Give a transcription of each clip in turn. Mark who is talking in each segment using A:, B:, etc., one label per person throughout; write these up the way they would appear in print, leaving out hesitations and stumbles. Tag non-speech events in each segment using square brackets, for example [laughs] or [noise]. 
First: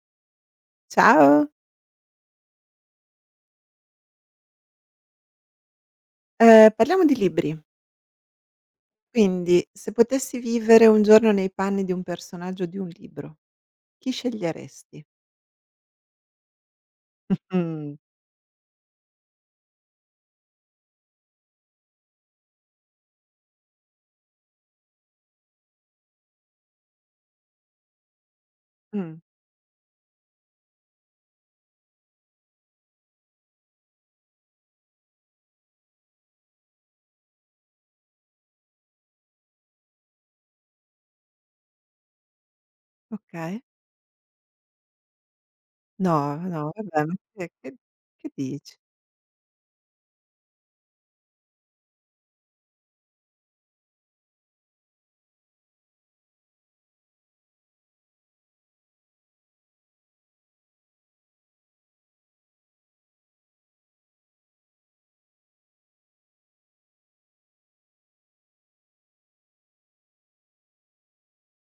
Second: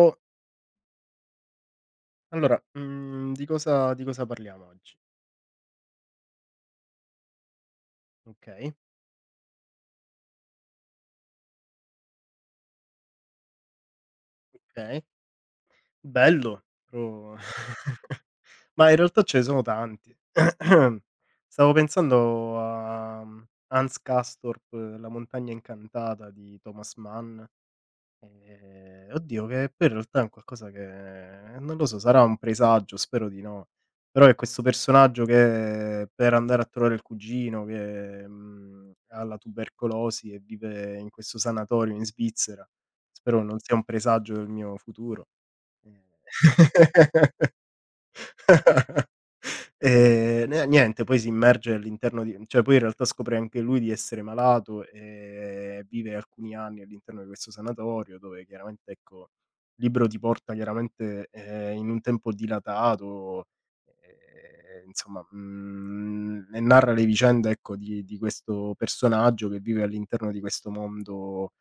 A: Oh,
B: Ciao,
A: allora, di cosa parliamo oggi?
B: parliamo di libri.
A: Okay,
B: Quindi, se potessi vivere un giorno nei panni di un personaggio di un libro, chi
A: okay,
B: sceglieresti?
A: bello, pro
B: Mh.
A: [laughs] ma in realtà ce ne sono tanti. [clears throat] Stavo pensando a, Hans Castorp, La montagna incantata di Thomas Mann.
B: Mh,
A: Oddio che poi in realtà è un qualcosa che non lo so, sarà un presagio, spero di no, però è questo personaggio che per andare a trovare il cugino che, ha la tubercolosi e vive in questo sanatorio in Svizzera. Spero non
B: okay.
A: sia un presagio del mio futuro.
B: No, no, vabbè, ma che
A: Ehm
B: che che dici?
A: [laughs] Ne niente, poi si immerge all'interno di cioè poi in realtà scopre anche lui di essere malato, vive alcuni anni all'interno di questo sanatorio dove chiaramente, ecco, il libro ti porta chiaramente, in un tempo dilatato, insomma, e narra le vicende, ecco, di questo personaggio che vive all'interno di questo mondo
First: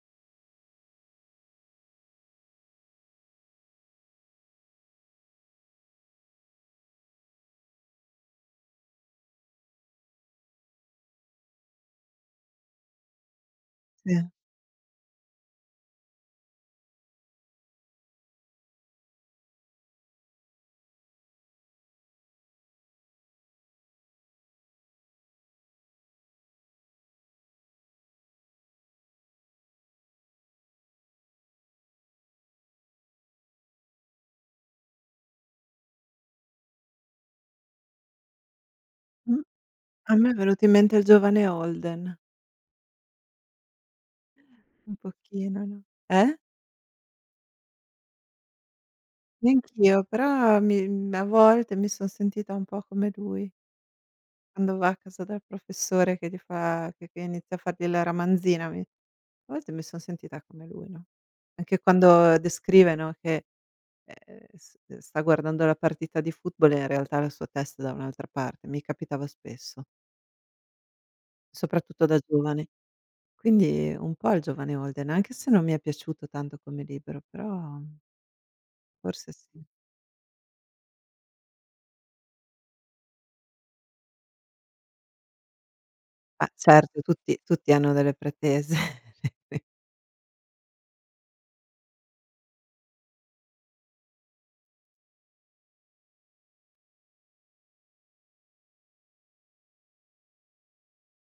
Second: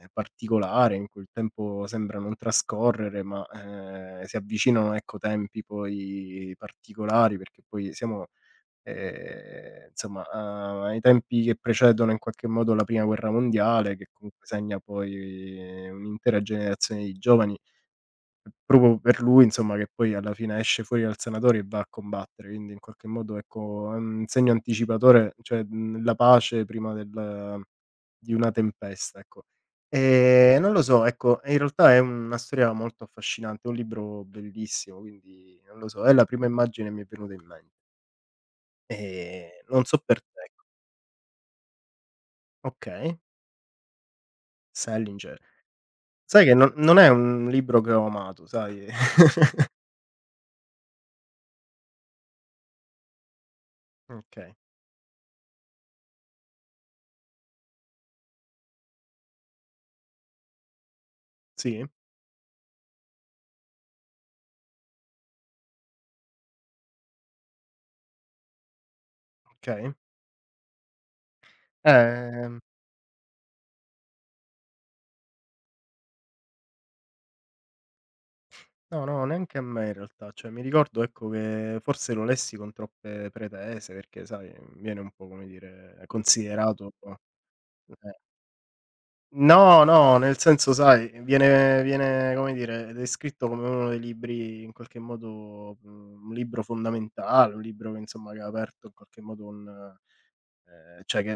A: particolare in cui il tempo sembra non trascorrere, ma, si avvicinano, ecco, tempi poi particolari perché poi siamo, insomma, a ai tempi che precedono in qualche modo la prima guerra mondiale, che
B: Sì.
A: comunque segna poi un'intera generazione di giovani. Proprio per lui insomma che poi alla fine esce fuori dal sanatorio e va a combattere, quindi in qualche modo ecco, è un segno anticipatore, cioè, la pace prima del di una tempesta, ecco. Non lo so, ecco, in realtà è una storia molto affascinante, è un libro bellissimo, quindi non lo so, è la prima immagine che mi è venuta in mente.
B: Mh,
A: Non so
B: a
A: per
B: me è
A: te, ecco.
B: venuto in mente il giovane Holden,
A: Okay,
B: un
A: Salinger.
B: pochino, no? Eh?
A: Sai che non è un libro che ho amato, sai? [laughs]
B: Neanch'io, però a volte mi son sentita un po' come lui,
A: Okay.
B: quando va a casa dal professore che gli fa che inizia a fargli la ramanzina, mi A volte mi son sentita come lui, no, anche
A: Sì?
B: quando descrive, no, che, s sta guardando la partita di football e in realtà la sua testa è da un'altra parte, mi capitava spesso,
A: Okay.
B: soprattutto da
A: Ehm
B: giovane. Quindi un po' il giovane Holden, anche se non mi è piaciuto tanto come libro, però
A: No, no,
B: forse
A: neanche
B: sì.
A: a me in realtà. Cioè, mi ricordo, ecco, che forse lo lessi con troppe pretese perché, sai, viene un po', come dire,
B: Ma
A: considerato
B: certo, tutti hanno delle
A: eh.
B: pretese. [laughs]
A: No, no, nel senso, sai, viene, come dire, descritto come uno dei libri in qualche modo un libro fondamentale, un libro che, insomma, che ha aperto in qualche modo un cioè che,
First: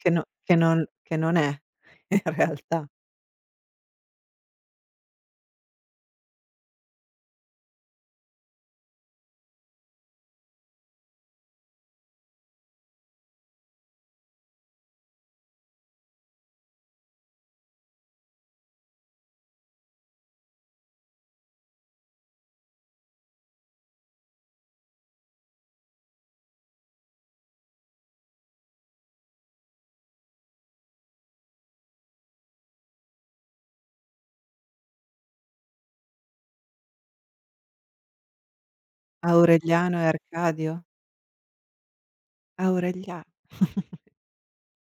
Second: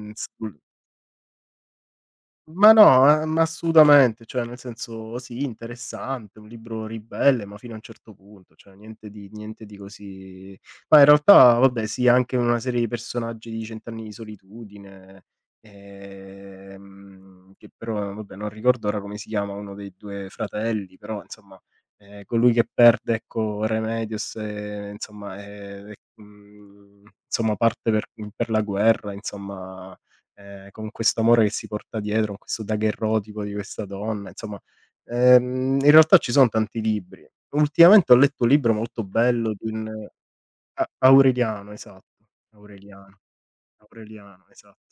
B: che no che
A: sul
B: non che non è [laughs] in
A: Ma
B: realtà.
A: no, a ma assolutamente, cioè nel senso sì, interessante, un libro ribelle, ma fino a un certo punto, cioè niente di niente di così ma in realtà vabbè sì, anche una serie di personaggi di Cent'anni di solitudine, che però vabbè non ricordo ora come si chiama uno dei 2 fratelli, però insomma, colui che perde ecco Remedios e insomma, insomma parte per la guerra, insomma con questo amore che si porta dietro, con questo daguerrotipo di questa donna, insomma, in realtà ci son tanti libri. Ultimamente ho letto un libro molto bello di
B: Aureliano e
A: un
B: Arcadio?
A: A Aureliano, esatto, Aureliano,
B: Aureliano. [laughs]
A: Aureliano, esatto,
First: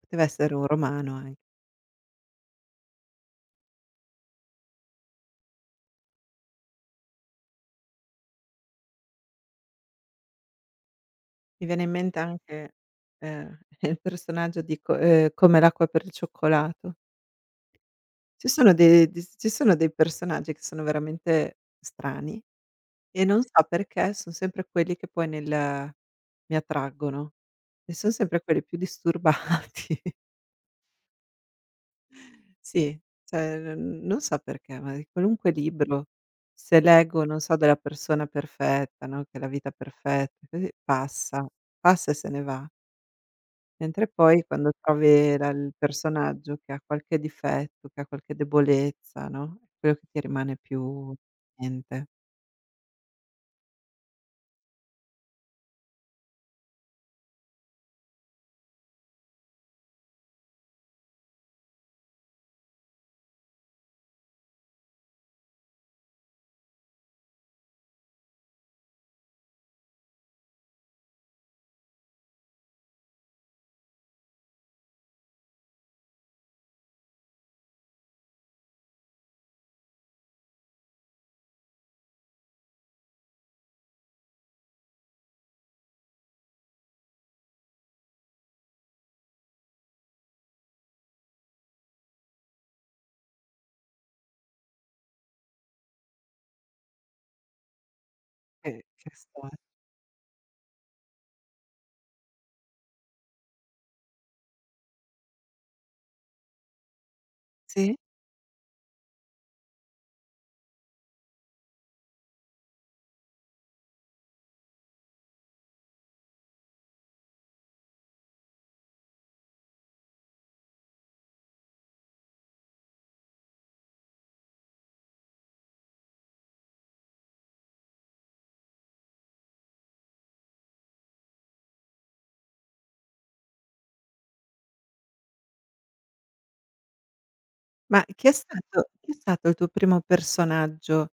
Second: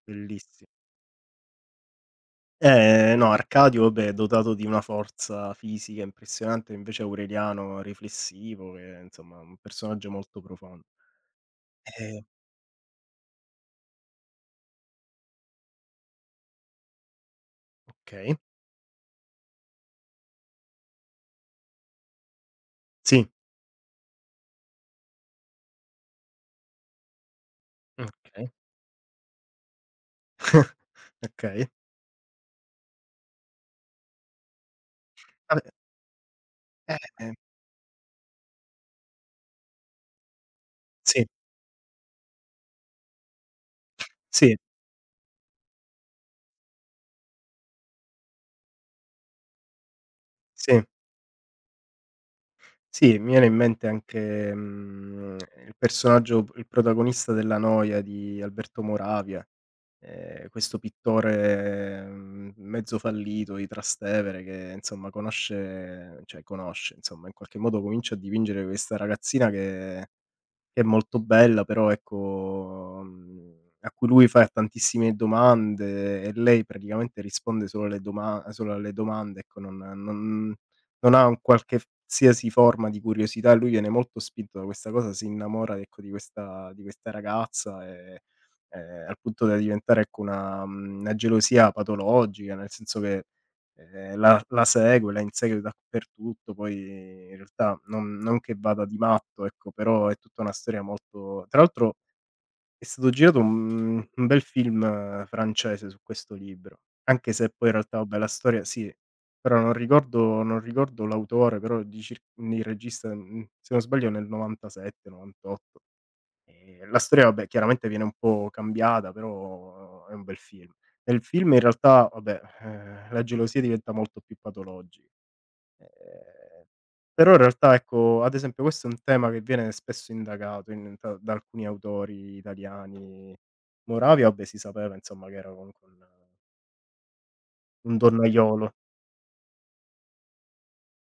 B: Poteva essere un
A: bellissi
B: romano an
A: No, Arcadio vabbè è dotato di una forza fisica impressionante, invece Aureliano riflessivo, che è, insomma, un personaggio molto profondo.
B: Mi viene in mente
A: Eh,
B: anche, ehm, [laughs] il personaggio di co Come l'acqua per il cioccolato.
A: okay.
B: Ci sono dei personaggi che sono veramente strani e
A: Sì,
B: non so perché son sempre quelli che poi nel mi attraggono e son sempre
A: okay,
B: quelli più disturbati. [laughs]
A: okay.
B: Sì, cioè n non so perché, ma di qualunque
A: Vabbè,
B: libro, se
A: eh,
B: leggo,
A: eh,
B: non so, della persona perfetta, no, che è la vita perfetta, così
A: sì,
B: passa, passa e se ne va. Mentre poi
A: sì.
B: quando trovi la il personaggio che ha qualche difetto, che ha qualche debolezza, no, è quello che ti rimane
A: Sì,
B: più mente.
A: sì, mi viene in mente anche, il personaggio il protagonista della Noia di Alberto Moravia, questo pittore, mezzo fallito di Trastevere che insomma conosce cioè conosce, insomma in qualche modo comincia a dipingere questa ragazzina che è molto bella, però ecco, a cui lui fa tantissime domande e lei praticamente risponde solo alle doma solo alle domande, ecco, non ha un qualche f qualsiasi forma di curiosità, lui viene molto spinto da questa cosa, si innamora, ecco, di questa ragazza, al punto da diventare, ecco, una una gelosia patologica, nel senso che la segue, la insegue dappertutto, poi in realtà non che
B: Che
A: vada di
B: che
A: matto,
B: storia.
A: ecco, però è tutta una storia molto tra l'altro è stato girato un bel film francese su questo libro, anche se poi in
B: Sì,
A: realtà vabbè la storia sì, però non ricordo l'autore, però di cir il regista, se non sbaglio nel 97, 98. La storia vabbè chiaramente viene un po' cambiata, però è un bel film. Nel film in realtà vabbè, la gelosia diventa molto più patologica. Ehm, Però in realtà ecco, ad esempio questo è un tema che viene spesso indagato in da alcuni autori italiani. Moravia vabbè si sapeva insomma che era comunque un
B: ma chi è
A: donnaiolo.
B: stato chi è stato il tuo primo personaggio,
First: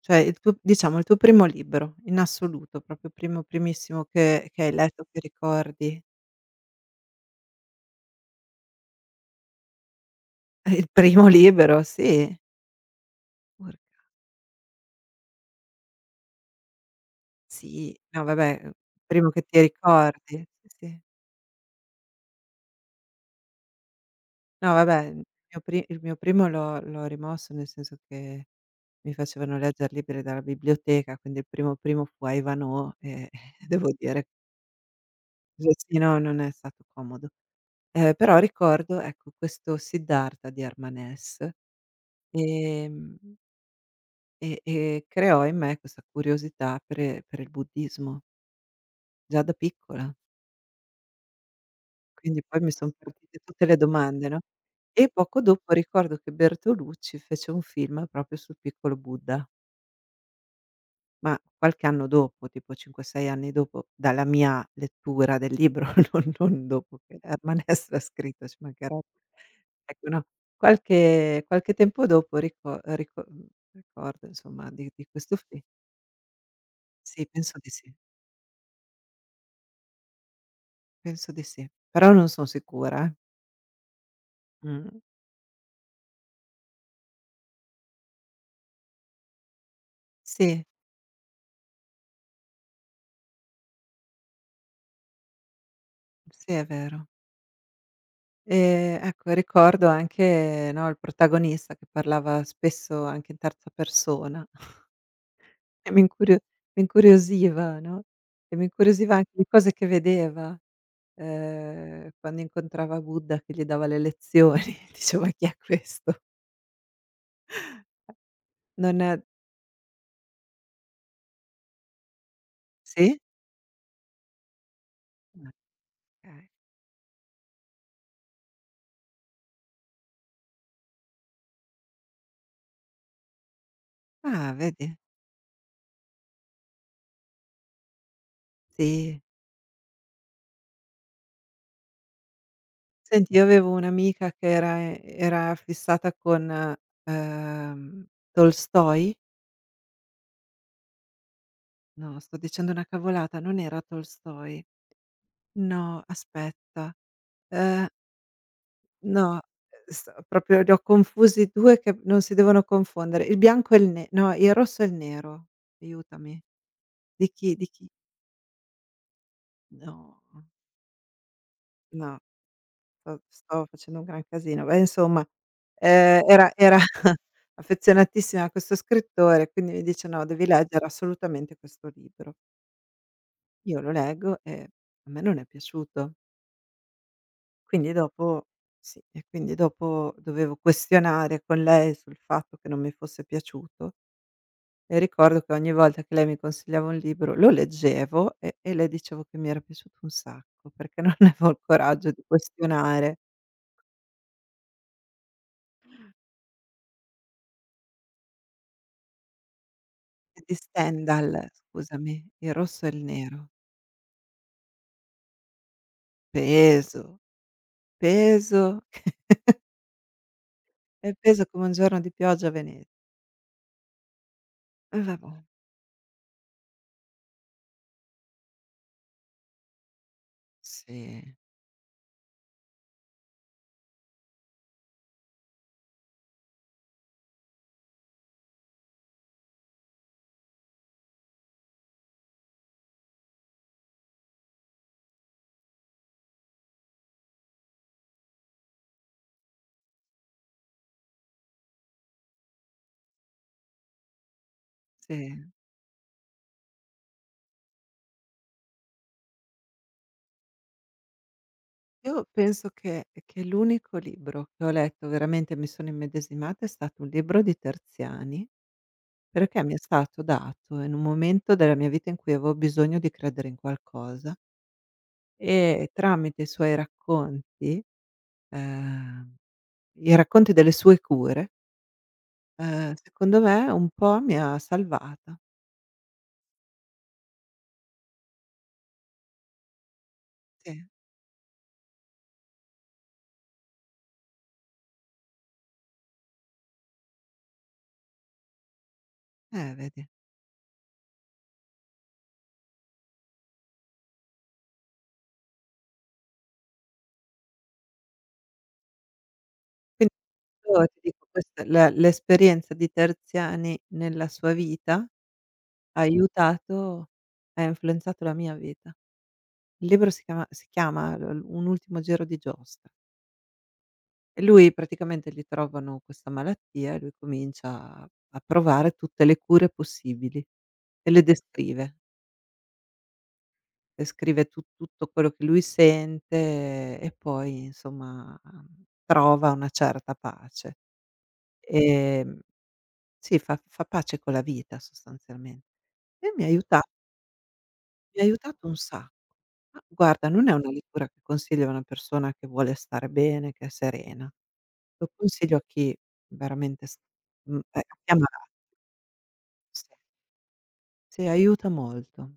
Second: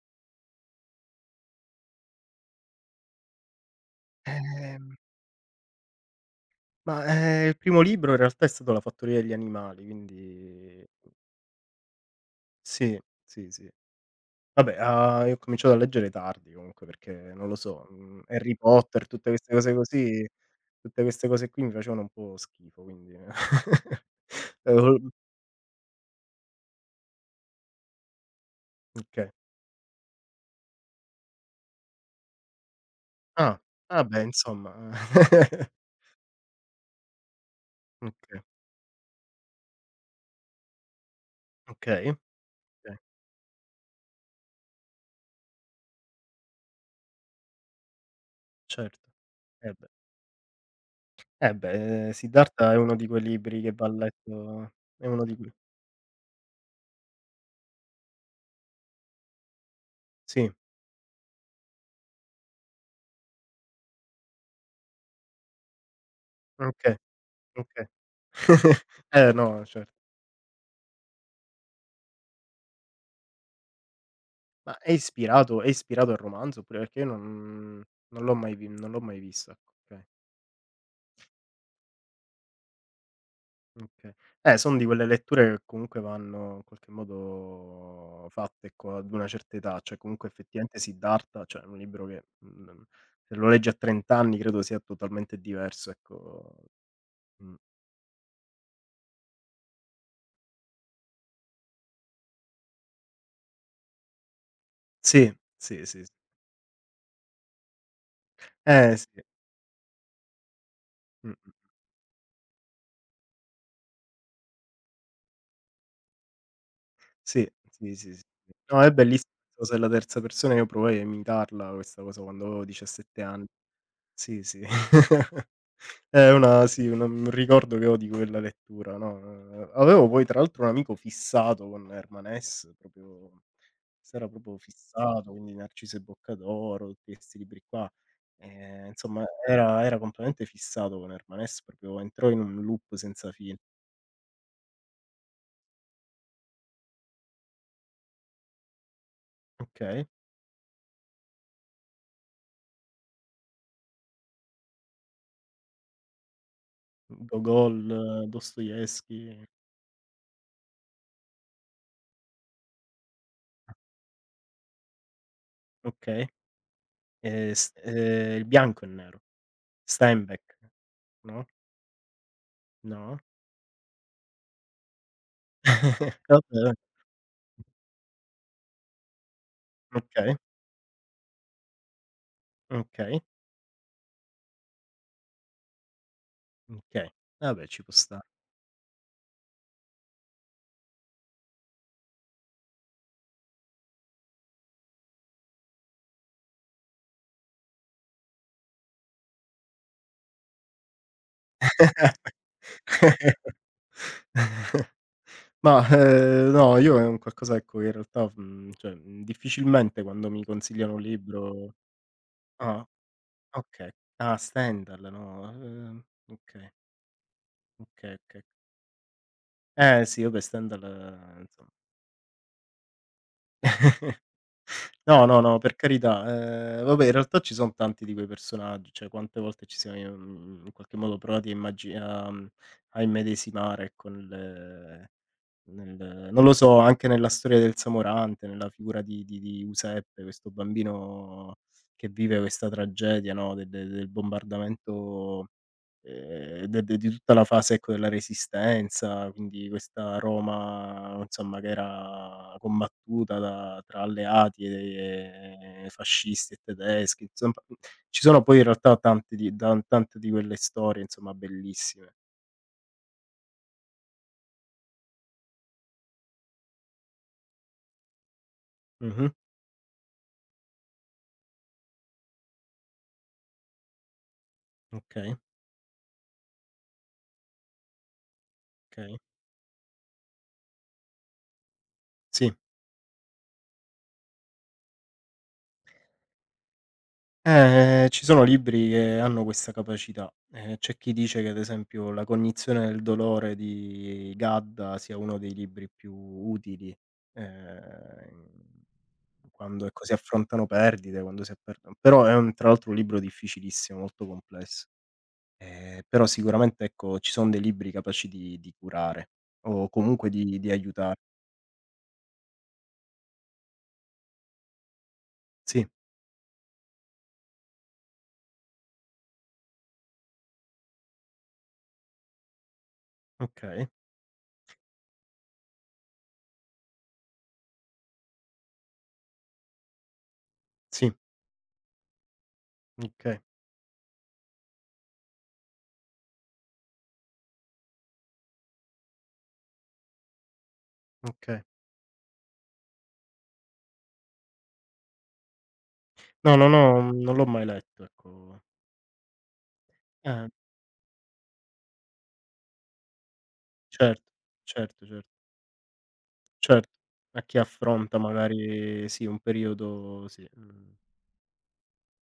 B: cioè il tuo diciamo il tuo primo libro in assoluto, proprio primo, primissimo che hai
A: Ehm,
B: letto, che ricordi? [laughs]
A: ma, il primo libro in realtà è stato La fattoria degli animali, quindi
B: Il primo libro, sì?
A: sì, sì, sì.
B: Urca,
A: Vabbè, io ho cominciato a leggere tardi comunque perché, non lo so,
B: sì. No
A: Harry
B: vabbè,
A: Potter,
B: primo
A: tutte
B: che
A: queste
B: ti
A: cose così
B: ricordi. Sì, sì.
A: tutte queste cose qui mi facevano un po' schifo, quindi [laughs] [unintelligible]
B: No vabbè,
A: Ehm,
B: il mio primo l'ho rimosso, nel senso che mi
A: okay.
B: facevano leggere libri dalla biblioteca, quindi il primo primo fu a Ivanhoe e
A: Ah,
B: [laughs] devo
A: ah beh
B: dire
A: insomma
B: sì,
A: [laughs]
B: sì, no, non è stato comodo. Però
A: okay,
B: ricordo, ecco, questo Siddhartha di Herman Hesse,
A: okay, okay,
B: ehm, e creò in me questa curiosità per il buddismo,
A: certo.
B: già da
A: Eh beh,
B: piccola.
A: eh beh,
B: Quindi poi mi
A: Siddhartha è
B: son
A: uno di quei
B: partite
A: libri
B: tutte
A: che
B: le
A: va
B: domande, no,
A: letto è
B: e
A: uno di
B: poco
A: que
B: dopo ricordo che Bertolucci fece un film proprio sul piccolo Buddha.
A: sì,
B: Ma qualche anno dopo, tipo 5, 6 anni dopo, dalla mia lettura del libro, [laughs] non
A: okay,
B: dopo che Herman
A: okay.
B: Hesse l'ha scritto, ci
A: [laughs]
B: manchereb
A: Eh no, cer
B: Ecco, no, qualche tempo dopo ricordo insomma
A: Ma
B: di
A: è
B: di questo fi
A: ispirato è ispirato al romanzo oppure perché io
B: Sì, penso di
A: non
B: sì,
A: non l'ho mai vi non l'ho mai vista. Okay,
B: penso di sì, però non son sicura, eh.
A: okay. Son di
B: Mh.
A: quelle letture che comunque vanno in qualche modo fatte co ad una certa età, cioè comunque
B: Sì,
A: effettivamente Siddhartha, cioè è un libro che, se lo leggi a 30 anni credo sia totalmente diverso,
B: sì
A: ecco.
B: è vero.
A: Mh.
B: Ecco ricordo anche, no, il protagonista che parlava spesso anche in terza persona.
A: Sì, sì,
B: E
A: sì, sì.
B: mi incuriosiva, no, e mi
A: Eh
B: incuriosiva
A: sì.
B: anche di cose che vedeva,
A: Mh-mh.
B: quando incontrava Buddha che gli dava le lezioni, [laughs] dicevo: "Ma chi è questo?"
A: Sì, sì, sì, sì. No, è
B: Non
A: bellissi cosa della terza persona, io provai a imitarla questa cosa quando avevo
B: Sì?
A: 17 anni. Sì, sì. [laughs] È
B: Okay.
A: una sì, una un ricordo che ho di quella lettura, no, avevo poi tra l'altro un amico fissato con Herman Hesse, proprio s'era
B: Ah,
A: proprio
B: vedi?
A: fissato, quindi Narciso e Boccadoro, tutti questi libri qua.
B: Sì.
A: Insomma era completamente fissato con Herman Hesse, proprio entrò in un loop senza
B: Senti, io
A: fine.
B: avevo un'amica che era fissata con, Tolstoj?
A: Okay.
B: No, sto dicendo una cavolata, non era Tolstoj. No, aspetta,
A: Gogol,
B: ehm No,
A: Dostoevskij,
B: sto proprio li ho confusi 2 che non si devono confondere. Il bianco e il ne no, il rosso e il nero.
A: okay.
B: Aiutami. Di
A: S
B: chi
A: Il bianco e il nero,
B: No,
A: Steinbeck, no?
B: no, sto
A: No?
B: sto facendo un gran casino. Beh, insomma,
A: [laughs]
B: era
A: Vabbè,
B: era [laughs] affezionatissima a questo scrittore, quindi mi dice: "No,
A: okay,
B: devi leggere assolutamente questo libro."
A: okay.
B: Io lo leggo e a me non è piaciuto.
A: Okay. Vabbè ci
B: Quindi
A: può sta
B: dopo sì, e quindi dopo dovevo questionare con lei sul fatto che non mi fosse piaciuto. E ricordo che ogni volta che lei mi consigliava un libro lo leggevo e le dicevo che mi era piaciuto un sacco, perché non [laughs] avevo il coraggio di questionare.
A: [laughs] Ma, no, io è un qualcosa ecco che in realtà, cioè, difficilmente quando
B: E
A: mi
B: di
A: consigliano un
B: Stendhal,
A: libro
B: scusami, Il rosso
A: ah,
B: e il nero.
A: okay. Ah, Stendhal, no, okay,
B: Peso,
A: okay, okay.
B: peso [laughs]
A: Eh sì, vabbè Stendhal
B: e peso come
A: insomma
B: un giorno di pioggia a Venezia. E
A: no,
B: vabbò.
A: no, no, per carità. Vabbè in realtà ci son tanti di quei personaggi, cioè quante volte ci siamo, in qualche modo
B: Sì,
A: provati a immagi a a immedesimare ecco nel Nel non lo so, anche nella storia del Samorante, nella figura di di Useppe, questo bambino che vive questa tragedia, no, de del bombardamento, de di tutta la fase, ecco, della Resistenza, quindi questa Roma, insomma, che era combattuta da tra alleati
B: sì.
A: e fascisti e tedeschi, insomma ci sono poi in realtà tante di tan tante di quelle storie, insomma, bellissime.
B: Io penso che l'unico libro che ho letto veramente mi sono immedesimata è stato un libro di Terziani.
A: Mh-mh.
B: Perché mi è stato dato in un momento della mia vita in cui avevo bisogno di credere in qualcosa
A: Okay,
B: e tramite i suoi racconti,
A: okay.
B: ehm, i racconti delle sue cure,
A: Sì.
B: secondo me un po' mi ha salvata.
A: Ci sono libri che hanno questa capacità.
B: Sì,
A: C'è chi dice che ad esempio La cognizione del dolore di Gadda sia uno dei libri più utili, ehm, quando ecco,
B: vedi.
A: si affrontano perdite, quando si affrontano però è un tra l'altro un libro difficilissimo, molto complesso. Però sicuramente ecco, ci son dei libri capaci di curare o
B: Quindi
A: comunque di
B: io ti
A: aiuta
B: dico questa la l'esperienza di Terziani nella sua vita
A: sì,
B: ha aiutato ha influenzato la mia vita. Il libro si chiama l Un ultimo giro di giostra.
A: okay,
B: E lui praticamente gli trovano questa malattia e lui comincia a a provare tutte le cure possibili e
A: sì,
B: le descrive.
A: okay,
B: Descrive tu tutto quello che lui sente e poi insomma, trova una certa pace.
A: okay.
B: Ehm, sì, fa pace con la vita sostanzialmen e mi ha
A: No,
B: aiuta
A: non l'ho mai letto,
B: mi ha
A: ecco.
B: aiutato un sacco. Ma guarda, non
A: Eh.
B: è una lettura che consiglio a una persona che vuole stare bene, che è
A: Certo,
B: serena.
A: certo,
B: Lo
A: certo,
B: consiglio a chi veramente
A: certo. A chi
B: è
A: affronta
B: amarato.
A: magari sì, un
B: Sì.
A: periodo sì,
B: Sì, aiuta molto.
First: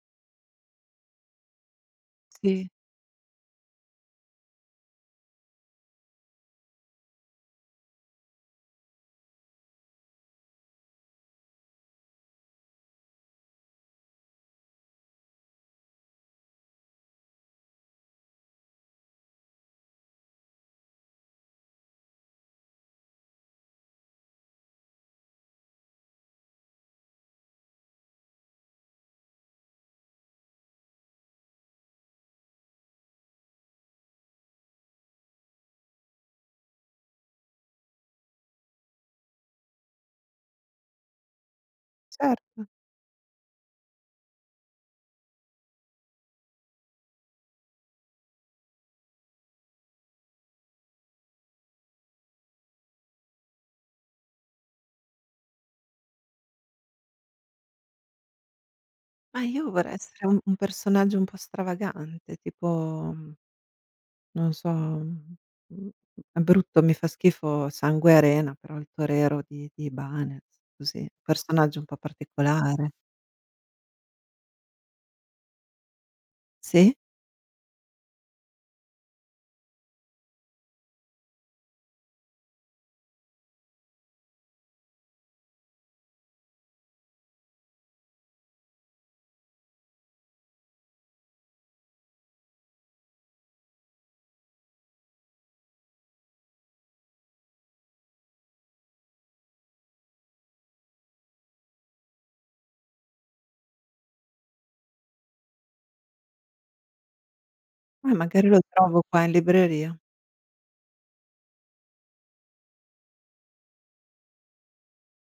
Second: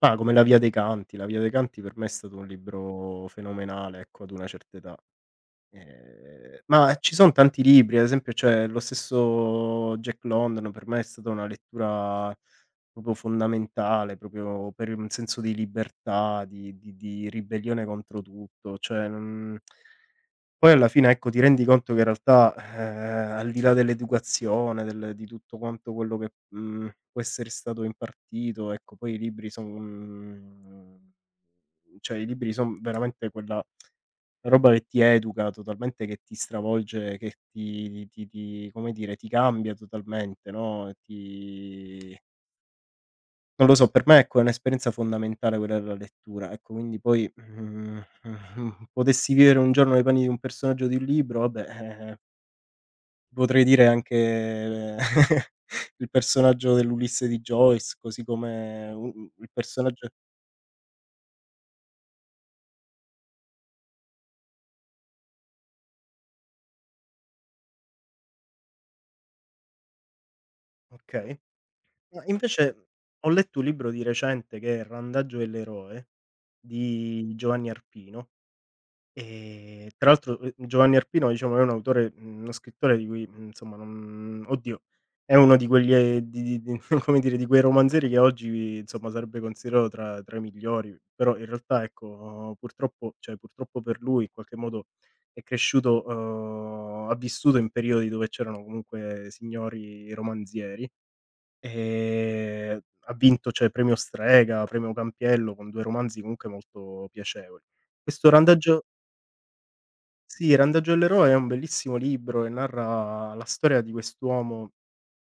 A: ma come La via dei canti. La via dei canti per me è stato un
B: Sì,
A: libro fenomenale, ecco, ad una certa età. Ma ci son tanti libri, ad esempio, cioè lo stesso Jack London per me è stata una lettura proprio fondamentale, proprio per un senso di libertà, di di ribellione contro tutto, cioè non Poi alla fine, ecco, ti rendi conto che in realtà, al di là dell'educazione, del di tutto quanto quello che, può essere stato impartito, ecco, poi i libri son cioè i libri son veramente quella roba che ti educa totalmente, che ti stravolge, che ti come dire, ti cambia totalmente, no, ti
B: certo.
A: non lo so, per me ecco è un'esperienza fondamentale quella della lettura, ecco quindi poi, [laughs] potessi vivere un giorno nei panni di un personaggio di un libro, vabbè, potrei dire anche [laughs] il personaggio dell'Ulisse di Joyce, così come u
B: Ma
A: il
B: io vorrei
A: personaggio
B: essere un personaggio un po' stravagante, tipo, mhmm, non so, mhmm, è brutto, mi fa schifo Sangue e Arena, però il torero di Ibanez, così, un
A: okay.
B: personaggio un po'
A: Ma invece
B: particolare.
A: ho letto un libro di recente che è Randaggio e l'eroe
B: Sì?
A: di Giovanni Arpino. Tra l'altro, Giovanni Arpino diciamo è un autore uno scrittore di cui, insomma non oddio, è uno di quegli di di [laughs] come dire, di quei romanzieri che oggi insomma sarebbe considerato tra i migliori, però in realtà ecco, purtroppo cioè purtroppo per lui in qualche modo è cresciuto ha vissuto in periodi dove c'erano comunque signori romanzieri, ehm, ha vinto cioè Premio Strega, Premio Campiello con 2 romanzi comunque molto piacevoli. Questo
B: Magari lo
A: randaggio
B: trovo qua in libreria.
A: sì, Randaggio all'eroe è un bellissimo libro e narra la storia di quest'uomo,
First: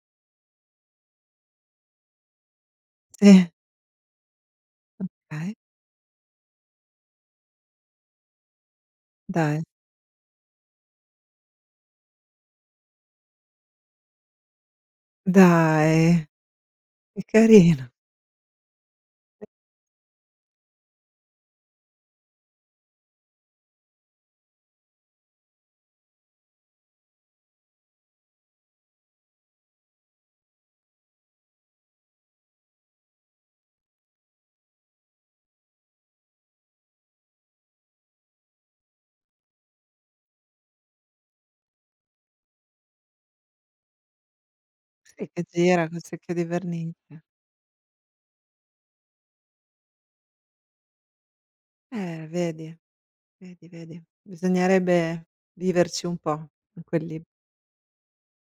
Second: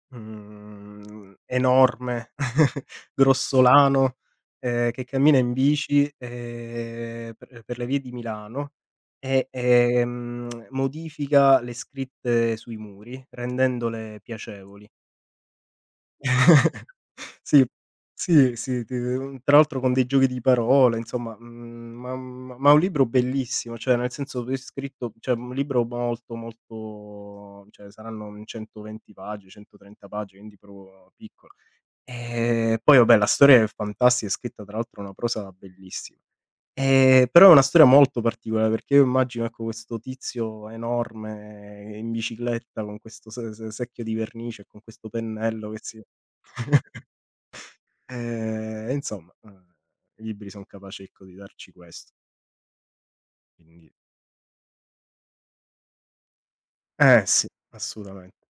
A: enorme, [laughs]
B: Sì,
A: grossolano, che cammina in
B: okay,
A: bici, per le vie di Milano e,
B: dai.
A: modifica le scritte sui muri rendendole piacevoli.
B: Dai,
A: [laughs]
B: che
A: Sì,
B: carino.
A: sì, sì, ti tra l'altro con dei giochi di parole, insomma, ma un libro bellissimo, cioè nel senso che è scritto cioè un libro molto, molto cioè saranno un 120 pagine, 130 pagine, quindi proprio piccolo. Poi vabbè la storia è fantastica, è scritta tra l'altro una prosa bellissima. Però è una storia molto particolare, perché io immagino, ecco, questo tizio enorme in bicicletta con questo se secchio di vernice e con questo
B: Sì, che
A: pennello che
B: gira
A: si
B: col secchio di
A: [laughs]
B: vernice.
A: E insomma, i libri son capaci, ecco, di darci questo,
B: Vedi? Vedi,
A: quindi
B: vedi, bisognerebbe viverci un po' in quelli
A: eh sì, assolutamente.